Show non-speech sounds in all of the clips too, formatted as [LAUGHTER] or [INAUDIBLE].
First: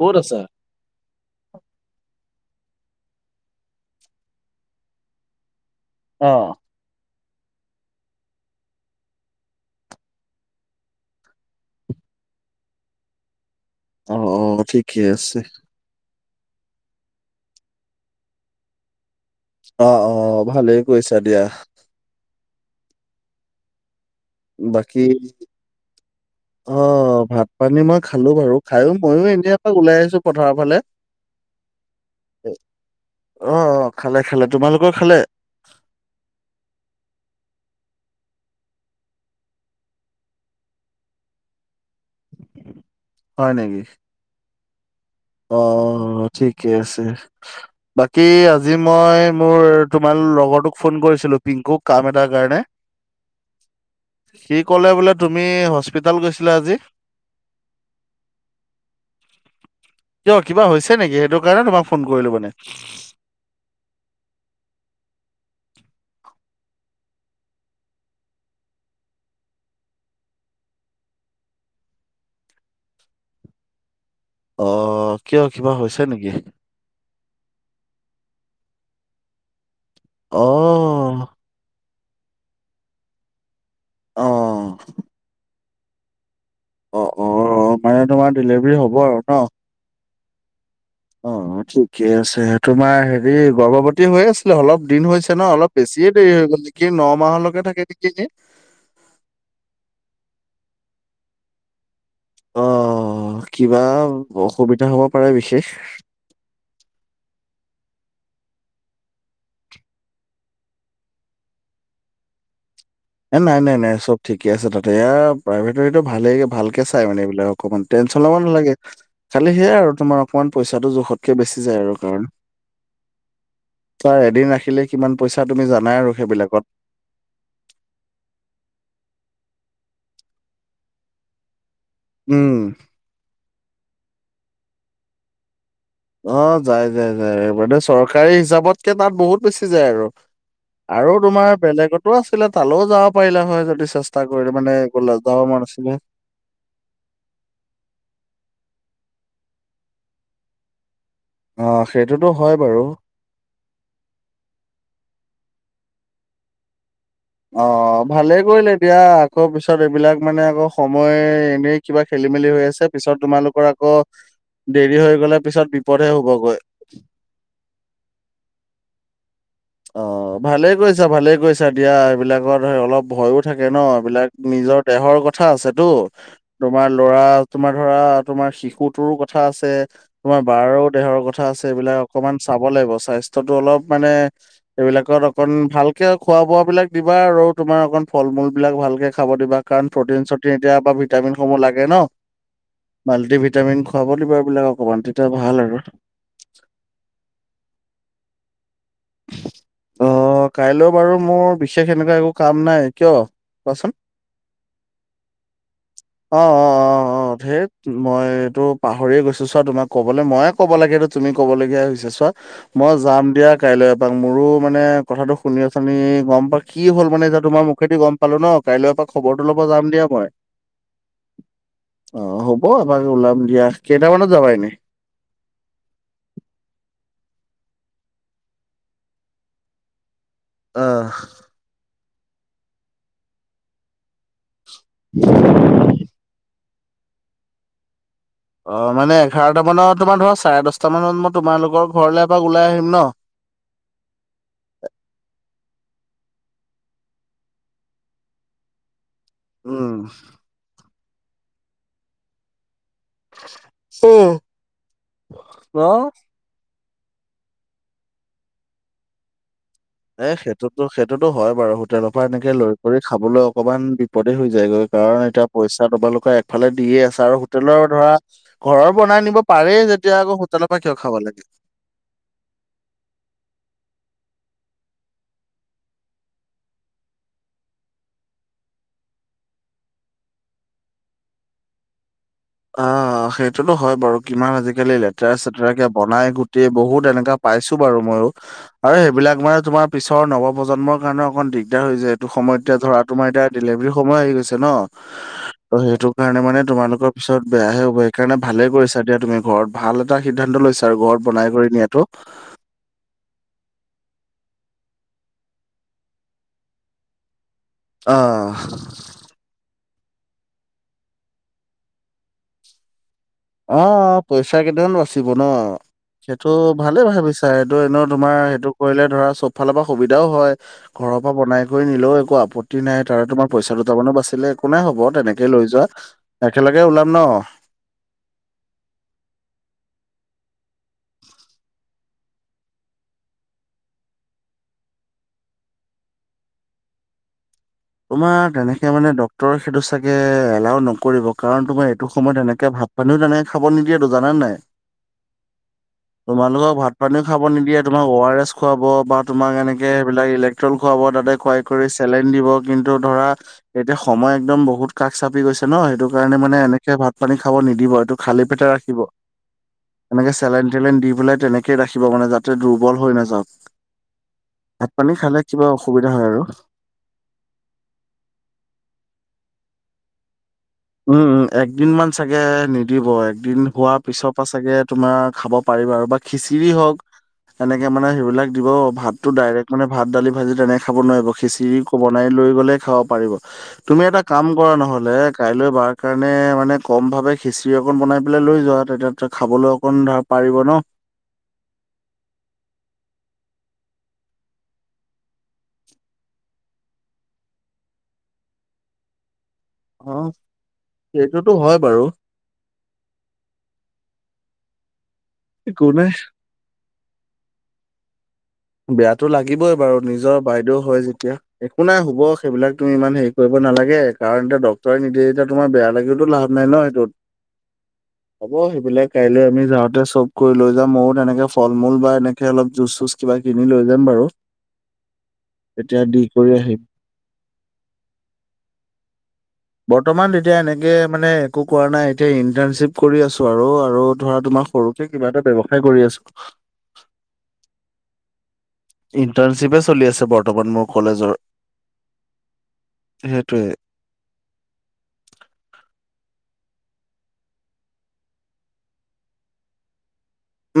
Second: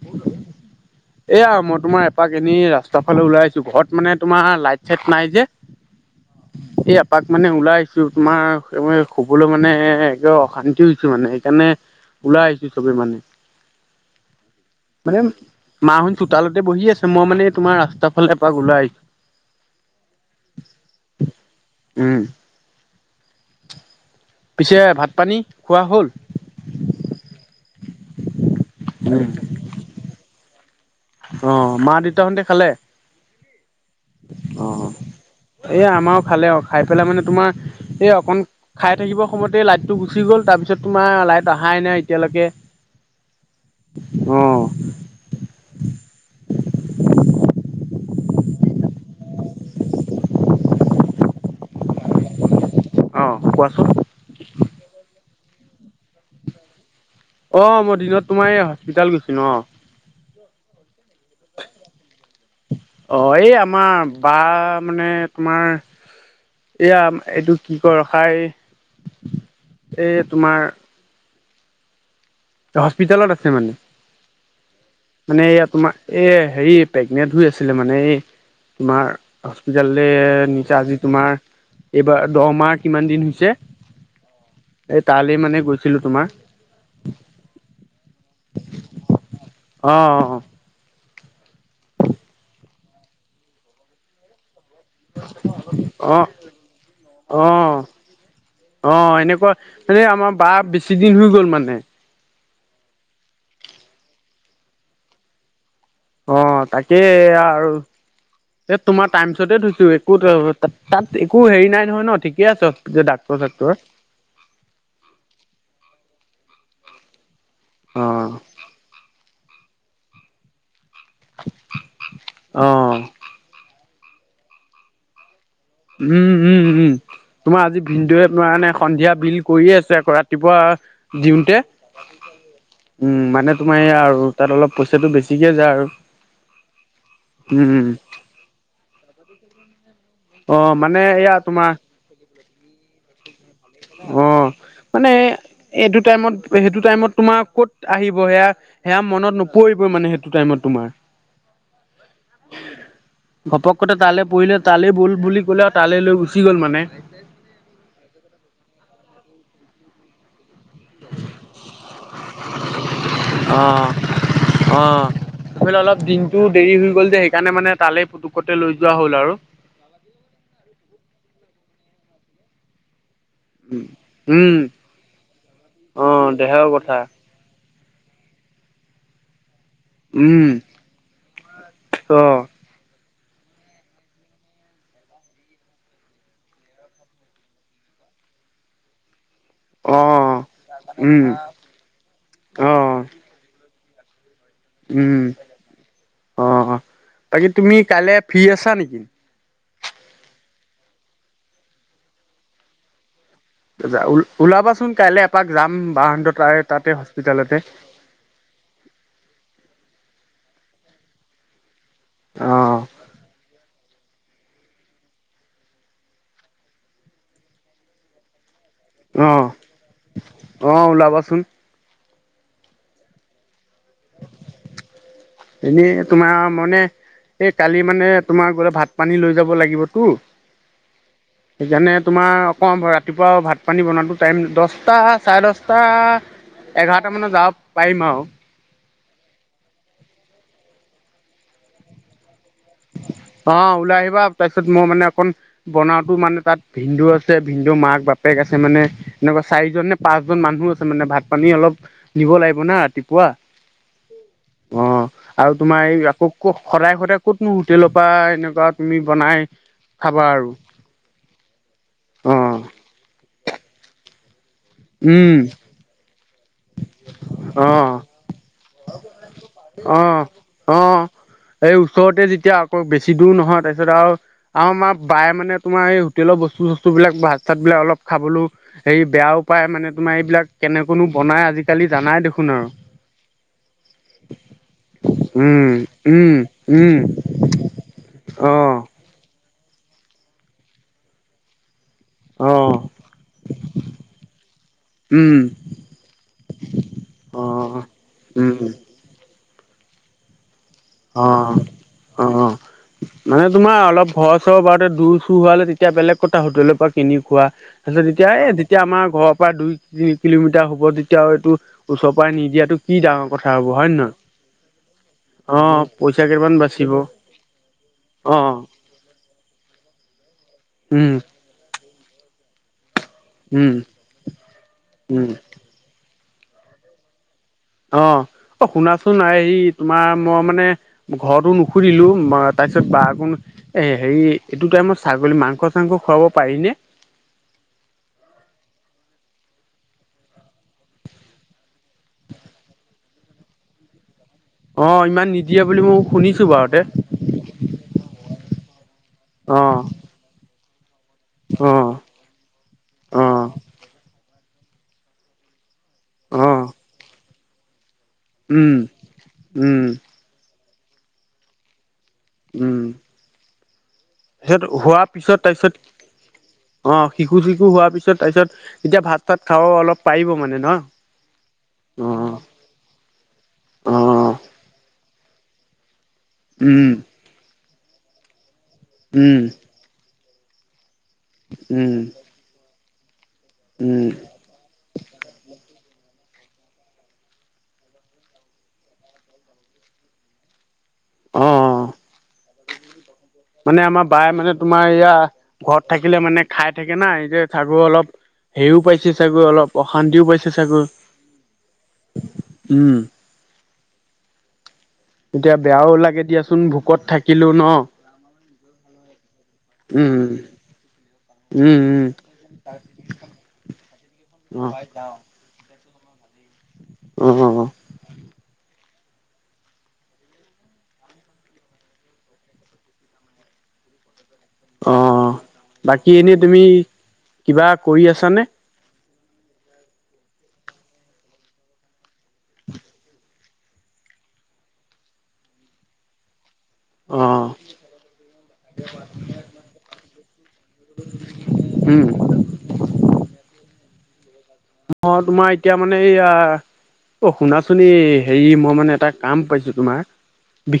ক'ত আছা? এয়া মই তোমাৰ এপাক এনেই ৰাস্তাৰ ফালে ওলাই আছো ঘৰত মানে তোমাৰ লাইট চাইট নাই যে। অহ এই এপাক মানে ওলাই আহিছো তোমাৰ শুবলে মানে একে অশান্তি হৈছে মানে সেইকাৰণে। ওলাই আহিছো চবে মানে অ অ ঠিকেই আছে। মা হত চোতালতে বহি আছে মই মানে তোৰ ৰাস্তাৰ ফালে এপাক ওলাই আহিছো অ অ ভালেই কৈইছা দিয়া উম পিছে বাকী ভাত পানী খোৱা হ'ল অ ভাত-পানী মই খালো বাৰু। খাইও ময়ো এনেই এপাক ওলাই আহিছো পথাৰৰ ফালে। অ, মা-দেউতাহঁতে খালে? অ অ খালে খালে অ তোমালোকৰ খালে অ এ আমাৰ ফালে অ খাই ধৰি ল মানে তোমাৰ এই অকণ খাই থাকিব সময়তে লাইট টো গুচি গ'ল তাৰপিছত তোমাৰ লাইট অহাই নাই এতিয়ালৈকে হয় নেকি অ অ অ ঠিকে আছে বাকী আজি মই মোৰ তোমাৰ লগটোক ফোন কৰি কৰিছিল পিংকুক কাম এটাৰ কাৰণে অ কোৱাচোন সি কলে বোলে তুমি হস্পিতাল গৈছিলা আজি অ মই দিনত তোমাৰ এই হস্পিতাল গৈছিলো অ কিয় কিবা হৈছে নেকি সেইটো কাৰণে তোমাক ফোন কৰিলো মানে। অ এই আমাৰ বা মানে তোমাৰ এয়া এইটো কি ক ৰখাই এ তোমাৰ হস্পিতেলত আছে মানে অ', কিয় মানে এয়া কিবা তোমাৰ হৈছে এ নেকি হেৰি পে এনে ধুই আছিলে মানে এই তোমাৰ হস্পিতাললে নিচে আজি অ', তোমাৰ এইবাৰ দহমাহ কিমান দিন হৈছে অ'। এ তালে মানে গৈছিলো তোমাৰ অ অ মানে তোমাৰ ডেলিভাৰী হ'ব আৰু ন অ অ অ অ ঠিকে আছে তোমাৰ হেৰি গৰ্ভৱতী হৈ আছে। অলপ দিন হৈছে ন অলপ বেছিয়ে অ দেৰিয়ে হৈ গ'ল নে কি ন অ অ মাহলৈকে থাকে নিকি এনে অ এনেকুৱা মানে আমাৰ বা বেছি দিন হৈ গ'ল মানে। অ কিবা অসুবিধা হ'ব পাৰে বিশেষ। অ, তাকেই এইয়া আৰু এ তোমাৰ টাইমচতে থৈছো। একো তাত একো হেৰি নাই নহয় ন? ঠিকে আছে। যে ডাক্তৰ এ নাই, চাক্তৰ নাই, নাই। চব ঠিকে আছে তাতে। এয়া প্ৰাইভেটৰ এইটো ভালে, ভালকে চাই মানে এইবিলাকক। অকমান অ টেনচন ল'ব নালাগে। খালি সেয়াই আৰু তোমাৰ অকণমান পইচ পইচাটো জোখতকে বেছি যায় আৰু কাৰণ এদিন ৰাখিলেই কিমান পইচ উম, উম, উম। তোমাৰ আজি ভিনদেউৱে নুৱা না সন্ধিয়া বিল কৰিয়ে আছে, আকৌ ৰাতিপুৱা দিওঁতে উম। উম মানে তোমাৰ এইয়া আৰু তাত অলপ পইচাটো বেছিকৈ যায় আৰু। অ যায়, যায়, যায়। মানে উম চৰকাৰী হিচাপতকে তাত বহুত বেছি যায় আৰু। অ মানে আৰু এয়া তোমাৰ বেলেগটো আছ তালৈও যাব পাৰিলা হয় যদি অ চেষ্টা কৰিলে মানে গলা যাব মন আছিলে। এইটো টাইমত সেইটো টাইমত তোমাৰ ক'ত আহিব হেয়া, হেয়া মনত নপৰিবই মানে সেইটো টাইমত তোমাৰ। অ সেইটোতো হয় বাৰু ঘপক কতে তালে পৰিলে, তালেই বল বুলি গ'লে আৰু তালে লৈ গুচি গ'ল মানে। অ, ভালেই কৰিলে দিয়া। আকৌ পিছত এইবিলাক মানে আকৌ সময় এনেই কিবা খেলি-মেলি হৈ আছে। পিছত তোমালোকৰ অ', আকৌ অ, দেৰি হৈ গ'লে পিছত ভাবিলো অলপ বিপদহে দিনটো হ'বগৈ দেৰি হৈ গ'ল যে, সেইকাৰণে মানে তালেই পুতুকতে লৈ যোৱা হ'ল আৰু। অ, ভালে কৰিছা ভালে কৰিছা দিয়া। এইবিলাকত [UNINTELLIGIBLE] অলপ ভয়ো থাকে ন এইবিলাক। উম, নিজৰ দেহৰ কথা আছেটো। অ', দেহাও তোমাৰ কথা ল'ৰা তোমাৰ ধৰা তোমাৰ শিশুটোৰো কথা আছে। [UNINTELLIGIBLE] তোমাৰ উম, বাৰো দেহৰ কথা আছে। এইবিলাক অকমান অ', চাব লাগিব। স্বাস্থ্যটো অলপ মানে এইবিলাকত অকন ভালকে খোৱা-বোৱা বিলাক দিবা আৰু তোমাৰ অকন ফল-মূল বিলাক ভালকে খাব দিবা কাৰণ প্ৰটিন অ'। চটিন এতিয়া পা উম, ভিটামিন সমূহ লাগে ন। অ', মাল্টি ভিটামিন খাব দিবা এইবো উম অ অ বাকী তুমি কাইলৈ ফি আছা নি? কি অ কাইলৈ বাৰু মোৰ বিশেষ এনেকুৱা একো কাম নাই। কিয়? কোৱাচোন ও ওলাবাচোন কাইলৈ এপাক যাম অ', বাহঁতৰ তাৰে তাতে হস্পিতালতে। হেইটো পাহৰিয়ে গৈছোঁ চোৱা তোমাক ক'বলে মই। ক'ব লাগেটো তুমি ক'বলগীয়া হৈছে চোৱা। অ', মই যাম দিয়া কাইলে পা মোৰো মানে কথাটো শুনি শুনি গম পা কি হ'ল মানে এতিয়া তোমাৰ মুখেদি গম পালো ন। কাইলৈ এপাক খবৰটো অ', ল'ব যাম দিয়া মই। অ', ওলাবাচোন অ, হ'ব এপাক ওলাম দিয়া। কেইটামানত যাবা এনেই? এনেই তোমাৰ মনে এই কালি মানে তোমাৰ গ'লে ভাত পানী লৈ যাব লাগিব টো। আহ। সেইকাৰণে তোমাৰ কম হয় ৰাতিপুৱা ভাত-পানী বনাটো টাইম দছটা, চাৰে দছটা এঘাৰটা মানত যাব পাৰিম আৰু। অ, মানে এঘাৰটা মানত তোমাৰ ধৰা চাৰে দছটা মানত মই তোমালোকৰ ঘৰলে বাও অ, ওলাই আহিবা। তাৰপিছত মই মানে অকণ বনাওটো মানে তাত ভিনদেউ আছে, ভিনদেউৰ মাক-বাপেক আছে মানে। এনেকুৱা চাৰিজন উম। নে পাঁচজন মানুহ আছে মানে। ভাত-পানী অলপ নিব লাগিব না। কোৱা। অ', অ আৰু তোমাৰ এই অ'। আকৌ ক'ত সদায় সদায় ক'ত [UNINTELLIGIBLE] হোটেলৰ পৰা এনেকুৱা তুমি বনাই খাবা এ আৰু সেইটোতো, সেইটোতো হয় বাৰু। হোটেলৰ পৰা অ এনেকে লৈ কৰি খাবলৈ অকমান বিপদে হৈ যা যায় গৈ কাৰণ উম এতিয়া পইচা তোমালোকৰ একফালে দিয়ে আছা আৰু হোটেলৰ অ ধৰা ঘৰৰ বনাই নিব পাৰেই যেতিয়া অ', আকৌ হোটেলৰ পৰা কিয় অ', খাব লাগে? এই ওচৰতে যেতিয়া আকৌ বেছি দূৰ নহয়। তাৰপিছত আৰু আৰু আমাৰ বায়ে মানে তোমাৰ এই হোটেলৰ বস্তু-চস্তু বিলাক ভাত-চাত বিলাক অলপ খাবলৈও হেৰি বেয়াও উপায় মানে তোমাৰ এইবিলাক কেনে কোনো বনাই আজিকালি জানাই দেখ- অ সেইট- সেইটো টো হয় বাৰু কিমান আজিকালি লেতেৰা চেতেৰা উম, কে বনাই উম। গুটেই উম, বহুত এনেকা পাইছো বাৰু মইয়ো। অ', আৰু সেইবিলাক মানে তোমাৰ পিছৰ নৱ প্ৰজন্মৰ কাৰণে অকণ দিগ- দাৰ হৈ যায় এইটো সময় এতিয়া অ', ধৰা তোমাৰ এতিয়া ডেলিভাৰী সময় আহি গৈছে ন। উম, ত' সেইটো কাৰণে মানে তোমালোকৰ পিছত বেয়াহে অ', হ'ব সেইকাৰণে ভালে উম, কৰিছা তুমি ঘৰত ভাল এটা সিদ্ধান্ত লৈছ- অ অ মানে তোমাৰ অলপ ঘৰ চৰ বাৰতে দূৰ চূ হোৱালে তেতিয়া বেলেগ কটা হোটেলৰ পৰা কিনি খোৱা। এতিয়া এই আহ যেতিয়া আমাৰ ঘৰৰ পৰা দুই তিনি কিলোমিটাৰ হ'ব তেতিয়া এইটো ওচৰ পৰা নিদিয়াটো কি ডাঙৰ কথা হ'ব অ হয় নে নহয়? অ পইচা কেইটামানো বাচিব ন। অ পইচা সেইটো কেইটামান বাচিব ভালে ভাবিছা এইটো এনেও তোমাৰ অ' সেইটো কৰিলে ধৰা চব ফালৰ পৰা সুবিধাও হয়। উম, ঘৰৰ পৰা বনাই কৰি নিলেও একো আপত্তি নাই। তাৰে তোমাৰ পইচা উম, দুটামানো বাচছিলে একো নাই হ'ব উম। তেনেকেই লৈ যোৱা একেলগে ওলাম ন। অ অ শুনাচোন আয়ি তোমাৰ মই মানে ঘৰটো নুশুধিলো। তাৰপিছত বা আকোম এ হেৰি এইটো টাইমত ছাগলী মাংস চাংস খুৱাব পাৰি নে? [INAUDIBLE] তোমাৰ তেনেকে মানে ড্ক্তৰ সেইটো চাগে এলাও নকৰিব কাৰণ তোমাৰ এইটো সময়ত এনেকে ভাল ভাত পানীও তেনে খাব নিদিয়েটো। জানা নাই অ' ইমান নিদিয়ে বুলি মই শুনিছো তোমালোকক বাৰুতে ভাত পানীও খাব নিদিয়ে তোমাৰ ঔ আৰ এচ খুৱাব বা তোমাক অ', এনেকৈ সেইবিলাক ইলেক্ট্ৰল খুৱাব তাতে খুৱাই কৰি অ', চেলেন দিব। টো ধৰা অ', এতিয়া সময় একদম বহুত কাষ চাপি গৈছে ন সেইটো কাৰণে মানে অ'। এনেকে ভাত পানী খাব নিদিব এইটো খালি পেটে উম ৰাখিব উম এনেকে চেলাইন টেলাইন দি পেলাই তেনেকে ৰাখি- মানে যাতে দুৰ্বল হৈ নাযাওঁক। সেত তাৰপিছত হোৱাৰ পিছত হয় আৰু তাৰপিছত অ শি- সু চিকু হোৱাৰ পিছত তাৰ পিছত ভাত চাত খাব অলপ পাৰিব মানে। ন উম, উম একদিন অ মান চাগে নিদিব। একদিন অ হোৱাৰ পিছৰ পৰা চাগে তোমাৰ খাব পাৰিবা আৰু বা খিচিৰি উম হওক এনেকে মানে সেইবিলাক দিব ভাতটো উম ডাইৰেক্ট মানে ভাত দালি ভাজি তেনেকৈ খাব নোৱাৰিব খিচিৰি উম বনাই লৈ গ'লেই খাব পাৰিব। তুমি উম এটা কাম কৰা নহলে তাৰ কাৰণে মানে কম ভাৱে খিচিৰি অকণ বনাই পেলাই লৈ যোৱা তেতিয়া তা খাবলৈ অকন ধৰা পাৰিব ন। অ অ। মানে আমাৰ বাইে মানে তোমাৰ এয়া ঘৰত থাকিলে মানে খাই থাকে না এই যে চাগুৰ অলপ হেৰিও পাইছে চাগৈ অলপ। অ অশান্তিও পাইছে চাগৈ, সেইটোতো হয় বাৰু উম। এতিয়া একো বেয়াও নাই লাগে দিয়াচোন ভোকত থাকিলো ন। বেয়া টো লাগিবই বাৰু উম নিজৰ বাইদেউ হয় যেতিয়া একো উম নাই উম হব সেইবিলাক তুমি ইমান হেৰি কৰিব নালাগে। কাৰণ এতিয়া উম ডাক্তৰে নিদিয়ে এতিয়া তোমাৰ বেয়া লাগিলেও লাভ নাই ন। সেইটোত অ অ হ'ব সেইবিলাক কাইলৈ আমি যাওঁতে চব কৰি লৈ যাম ময়ো তেনেকে ফল মূল বা এনেকে অলপ জুচ চুচ কিবা কিনি লৈ যাম বাৰু। অ তেতিয়া বাকী দি এনেই কৰি তুমি আহিম কিবা কৰি আছা নে? বৰ্তমান তেতিয়া এনেকে মানে একো কৰা নাই এতিয়া ইন্টাৰ্ণশ্বিপ কৰি আছো আৰু আৰু ধৰা তোমা- আহ সৰুকে কিবা এটা ব্যৱসায় কৰি আছ- অহ ইণ্টাৰ্ণশ্বিপে চলি আছে বৰ্তমান মোৰ কলেজৰ উম, সেইটোৱে মই তোমাৰ এতিয়া মানে এইয়া অ শুনাচোন এই হেৰি মই মানে এটা কাম পাইছো তোমাৰ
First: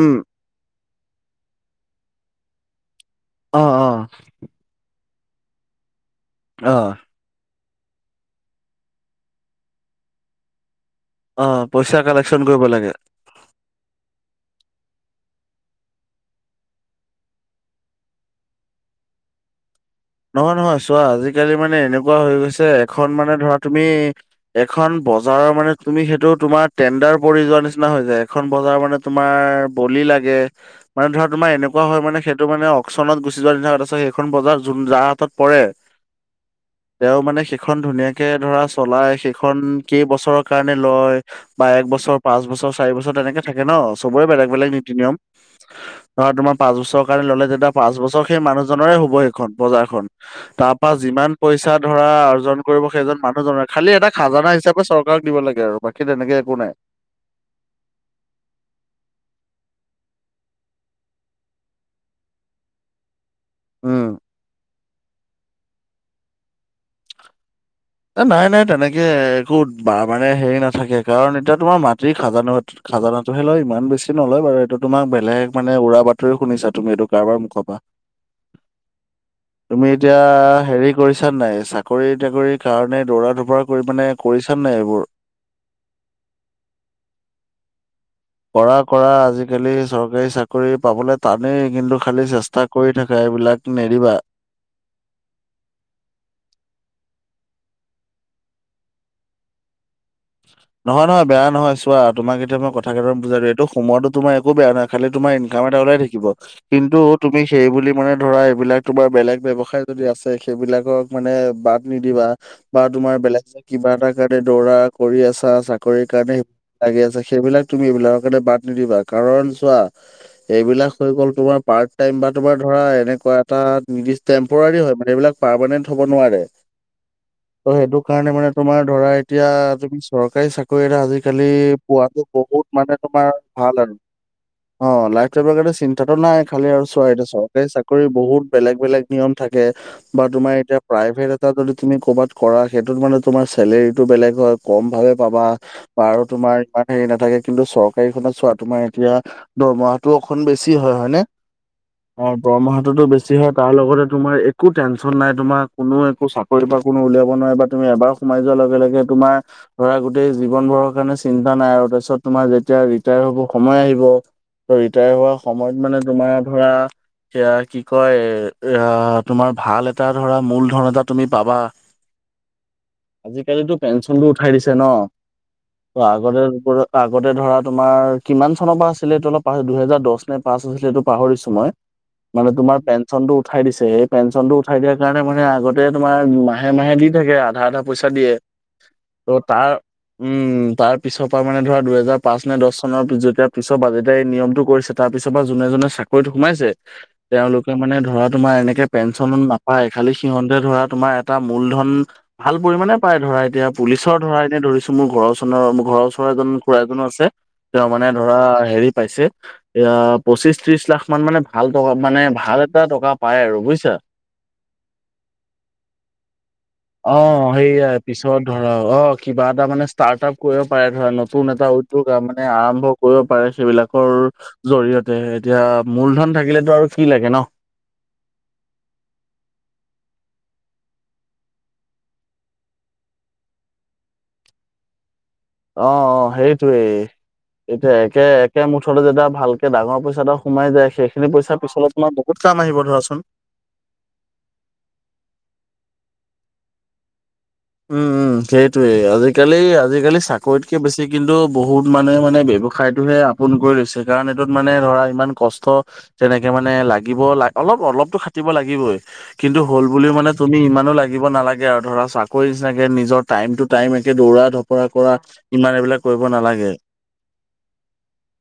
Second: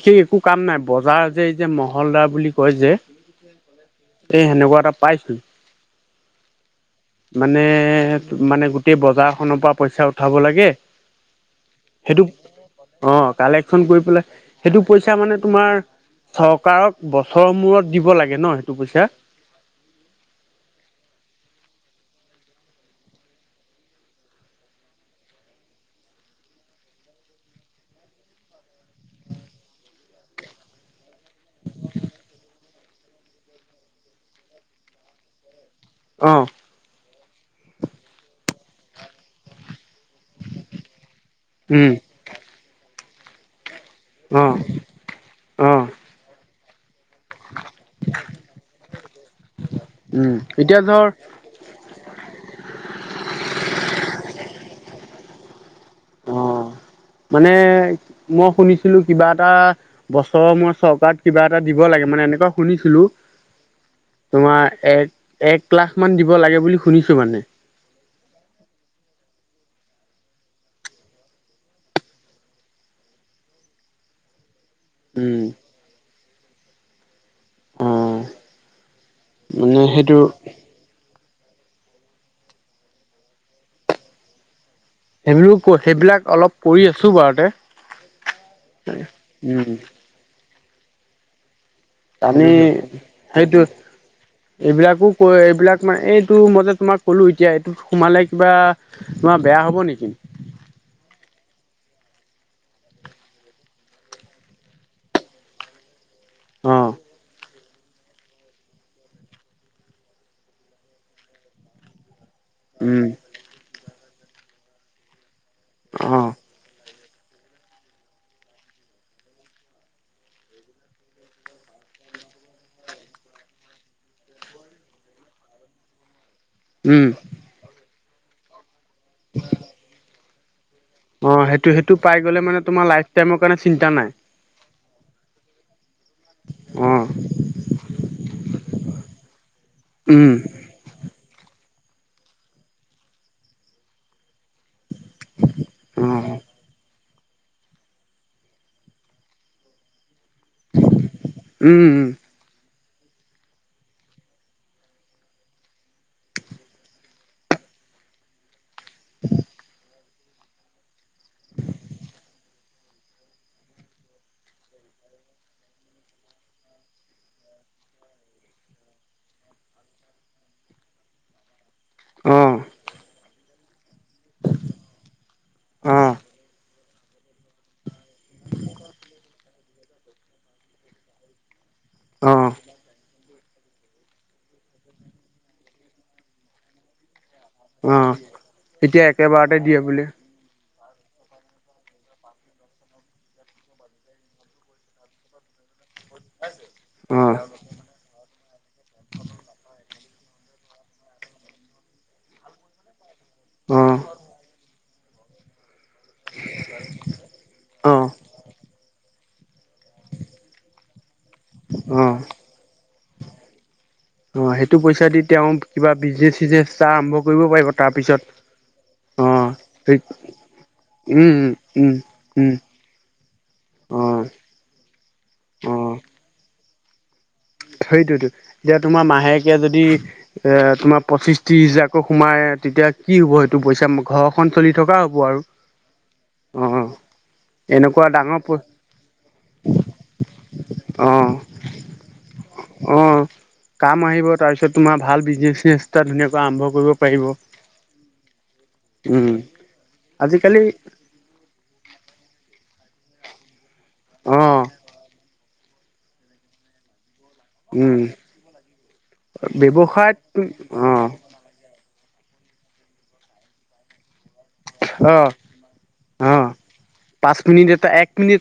উম একো কাম নাই বজাৰ যে এই যে মহলদাৰ বুলি কয় যে অ অ এ সেনেকুৱা এটা পাইছিলো। অ মানে এ হে মানে গোটেই বজাৰখনৰ পৰা পইচা উঠাব লাগে। অ পইচা সেইটো, কালেকচন কৰিব লাগে অ কালেকচন কৰি পেলাই সেইটো পইচা মানে তোমাৰ চৰকাৰক বছৰৰ মূৰত দিব লাগে ন সেইটো পইচা? নহয়, নহয় চোৱা আজি-কালি মানে এনেকুৱা হৈ গৈছে এখন মানে ধৰা তুমি এখন বজাৰৰ মানে তুমি সেইটো তোমাৰ টেণ্ডাৰ পৰি যোৱা নিচিনা হৈ যায়। এখন বজাৰ মানে তোমাৰ বলি লাগে মানে ধৰা তোমাৰ এনেকুৱা হয় মানে সেইটো মানে অকচনত গুচি যোৱা নিচিনা সেইখন বজাৰ [UNINTELLIGIBLE] যাৰ হাতত পৰে অ', তেওঁ মানে সিখন ধুনীয়াকে ধৰা চলাই সেইখন কেইবছৰৰ কাৰণে লয় বা এক উম, বছৰ, পাঁচ বছৰ, চাৰি বছৰ ত তেনেকে থাকে ন। চবৰে বেলেগ অ', বেলেগ নীতি-নিয়ম। অ', ধৰা তোমাৰ পাঁচ বছৰ কাৰণে ল'লে যেতিয়া পাঁচবছৰ সেই মানুহজনেৰে হ'ব সেইখন। বজাৰখন, উম, তাৰ এতিয়া পৰা ধৰ যিমান পইচা ধৰা অৰ্জন কৰিব সেইজন মানুহজনৰ। খালি এটা খাজানা হিচাপ চৰকাৰক দিব লাগে আৰু। বাকী তেনেকে অ, একো নাই। মানে মই শুনিছিলো কিবা এটা বছৰৰ মূৰত চৰকাৰক কিবা এটা দিব লাগে মানে এনেকুৱা শুনিছিলো। উম, তোমাৰ এক, এক লাখ মান দিব লাগে বুলি শুনিছো মানে। এ নাই, নাই। তেনেকে একো মানে হেৰি নাথাকে। কাৰণ এতিয়া তোমাৰ মাটিৰ খাজানা খাজানাটোহে লয়, ইমান বেছি নলয় বাৰু। এইটো তোমাক উম বেলেগ মানে উৰা বাতৰি শুনিছাঁ তুমি এইটো। কাৰোবাৰ মুখ পা, অঁ মানে তুমি এতিয়া সেইটো হেৰি কৰি শুনিছা নে নাই? চাকৰি-তাকৰি কাৰণে দৌৰা ধপৰা কৰি মানে কৰিছা নাই এইবোৰ? সেইবোৰো কৈ সেইবিলাক অলপ কৰি আছো বাৰুতে। কৰা, কৰা। উম আজি-কালি চৰকাৰী চাকৰি পাবলে টানেই। টো খালি আমি চেষ্টা কৰি থাকা, সেইটো এইবিলাক নেৰিবা। এইবিলাকো কই এইবিলাক মানে এইটো মতে তোমাক ক'লো এতিয়াই সোমালে কিবা, তোমাৰ বেয়া হ'ব নেকি? [UNINTELLIGIBLE] নহয় নহয় বেয়া নহয় চোৱা তোমাক এতিয়া মই এতিয়া মই কথা কেইটামান বুজায় যদিও এইটো সোমোৱাটো একো বেয়া নহয় খালি তোমাৰ ইনকাম এটা ওলাই থাকি দিব অঁ কিন্তু তুমি সেইবুলি মানে ধৰা এইবিলাক তোমাৰ বেলেগ ব্যৱসায় যদি আছে সেইবিলাকক মানে বাদ নিদিবা। বা উম তোমাৰ বেলেগ কিবা এটা কাৰণে দৌৰা কৰি আছা, চাকৰি অঁ কাৰণে সেইবিলাক লাগি আছা সেইবিলাক তুমি সেইবিলাকৰ কাৰণে বাদ নিদিবা। কাৰণ চোৱা এইবিলাক হৈ গ'ল তোমাৰ পাৰ্ট টাইম বা তোমাৰ ধৰা এনেকুৱা এটা নিৰ্দিষ্ট টেম্পৰাৰী হয় মানে। এইবিলাক পাৰমানেন্ট হ'ব নোৱাৰে। উম। ত' সেইটো কাৰণে মানে তোমাৰ ধৰা এতিয়া তুমি চৰকাৰী চাক কৈয়ে ন অঁ আজি-কালি সেইটো সেইটো পাই পোৱাটো গ'লে বহুত মানে লাইফ তোমাৰ টাইমৰ কাৰণে ভাল চিন্তা আৰু। নাই অ লাইফ টাইমৰ কাৰণে চিন্তাটো নাই। খালি আৰু অঁ চোৱা চৰকাৰী চাকৰি বহুত বেলেগ-বেলেগ নিয়ম। থাকে বা উম তোমাৰ এতিয়া প্ৰাইভেট এটাটো [UNINTELLIGIBLE] তুমি কবাত কৰা সেইটোত মানে তোমাৰ চেলেৰিটো বেলেগ হয়। কম ভাৱে পাবা, অ', বাৰু উম, তোমাৰ ইমান হেৰি নাথাকে। কিন্তু চৰকাৰীখনত চোৱা, তোমাৰ এতিয়া দৰমহাটো অকন বেছি হয়, হয়নে? উম, অ দৰমহা তোটো বেছি হয়। তাৰ লগতে তোমাৰ একো টেনচন নাই। তোমাৰ কোনো একো চাকৰিৰ পৰা কোনো উলিয়াব নোৱাৰে বা তুমি এবাৰ সোমাই যোৱাৰ লগে লগে তোমাৰ ধৰা গোটেই জীৱন ভৰৰ কাৰণে চিন্তা নাই আৰু তাৰপিছত তোমাৰ যেতিয়া ৰিটায়াৰ হ'ব সময় আহিব। ত ৰিটায়াৰ হোৱা সময়ত মানে তোমাৰ ধৰা এয়া কি কয় এ তোমাৰ ভাল এটা ধৰা মূল ধন‌ এটা তুমি পাবা। অ। আজি-কালিটো পেঞ্চনটো উঠাই দিছে ন? ত অ', আগতে [UNINTELLIGIBLE] আগতে ধৰা তোমাৰ কিমান চনৰ পৰা আছিলে এইটো অলপ পাহৰিলো। দুহেজাৰ দছ নে পাঁছ হৈছিলে এইটো পাহৰিছো মই। মানে অ', তোমাৰ পেঞ্চনটো উঠাই দিছে সেই পেঞ্চনটো উঠাই দিয়াৰ কাৰণে মানে আগতে তোমাৰ মাহে মাহে দি থাকে ইয়াত। [UNINTELLIGIBLE] পইচা অ', দিয়ে। এতিয়া একেবাৰতে তাৰ দিয়ে বোলে। উম, তাৰ পিছৰ পৰা মানে ধৰা দুহেজাৰ পাঁচ নে দশ চনৰ যেতিয়া পিছৰ বাজেটে এই নিয়মটো কৰিছে তাৰ পিছৰ পৰা যোন যোনে যোনে চাকৰিত সোমাইছে, অ', তেওঁলোকে মানে ধৰা তোমাৰ এনেকে পেঞ্চন নাপায়। খালি সিহঁতে ধৰা তোমাৰ এটা মূল ধন, ভাল পৰিমানে পাই ধৰা এতিয়া অ', পুলিচৰ ধৰা, এতিয়া ধৰিছো মোৰ ঘৰৰ চনৰ মোৰ ঘৰৰ ওচৰ এজন খুৰা এজনো আছে, তেওঁ মানে অ', ধৰা হেৰি পাইছে, এয়া পঁচিশ ত্ৰিশ লাখ মান মানে ভাল টকা মানে অ', ভাল এটা টকা পাই আৰু বুজিছা। অ', সেইটো পইচা দি তেওঁ, কিবা বিজনেচ চিগনেছ চাহ অ আৰম্ভ কৰিব পাৰিব সেইয়াই তাৰ পিছত। ধৰা অ, কিবা এটা মানে ষ্টাৰ্টআপ কৰিব পাৰে ধৰা, উম, উম, নতুন এটা উম, উদ্যোগ আৰু মানে উম, আৰম্ভ কৰি পাৰে সেইবিলাকৰ, অ', জৰিয়তে এতিয়া মূলধন থাকিলেটো আৰু কি লাগে ন? সেইতোটো, এতিয়া তোমাৰ মাহেকীয়া যদি, এ তোমাৰ পঁচিশ ত্ৰিশ হাজাৰকো সোমাই। এ তেতিয়া কি হ'ব সেইটো পইচা ঘৰখন চলি থকা হ'ব আৰু। অ', অ, সেইটোৱে। অ', এতিয়া এনেকুৱা ডাঙৰ পই একে-একে মুঠতে যেতিয়া ভালকে ডাঙৰ পইচা এটা সোমাই যায় অ', সেইখিনি পইচাৰ পিছলে তোমাৰ বহুত কাম আহিব ধৰাচোন। অ', কাম আহিব তাৰপিছত তোমাৰ ভাল বিজনেচ চিগিনেছ এটা ধুনীয়া [UNINTELLIGIBLE] আৰম্ভ কৰিব পাৰিব। উম, উম, সেইটোৱে উম, আজিকালি-আজিকালি আজিকালি চাকৰিতকে বেছি কিন্তু বহুত মানে মানে ব্যৱসায়টোহে আপোন কৰি লৈছে কাৰণ এইটোত অ', মানে ধৰা ইমান কষ্ট, যেনেকে মানে লাগ দিব লাগে অলপ উম, অলপতো খাতিব লাগিবই, কিন্তু হল বুলি ব্যৱসায়ত মানে তুমি ইমানো অ', লাগিব নালাগে আৰু ধৰা চা কৰি চাগে নিজৰ টাইম টু টাইম একে দৌৰা ধ কৰা কৰা, অ', ইমান এইবিলাক কৰিব অ', নালাগে। পাঁচ মিনিট এটা এক মিনিট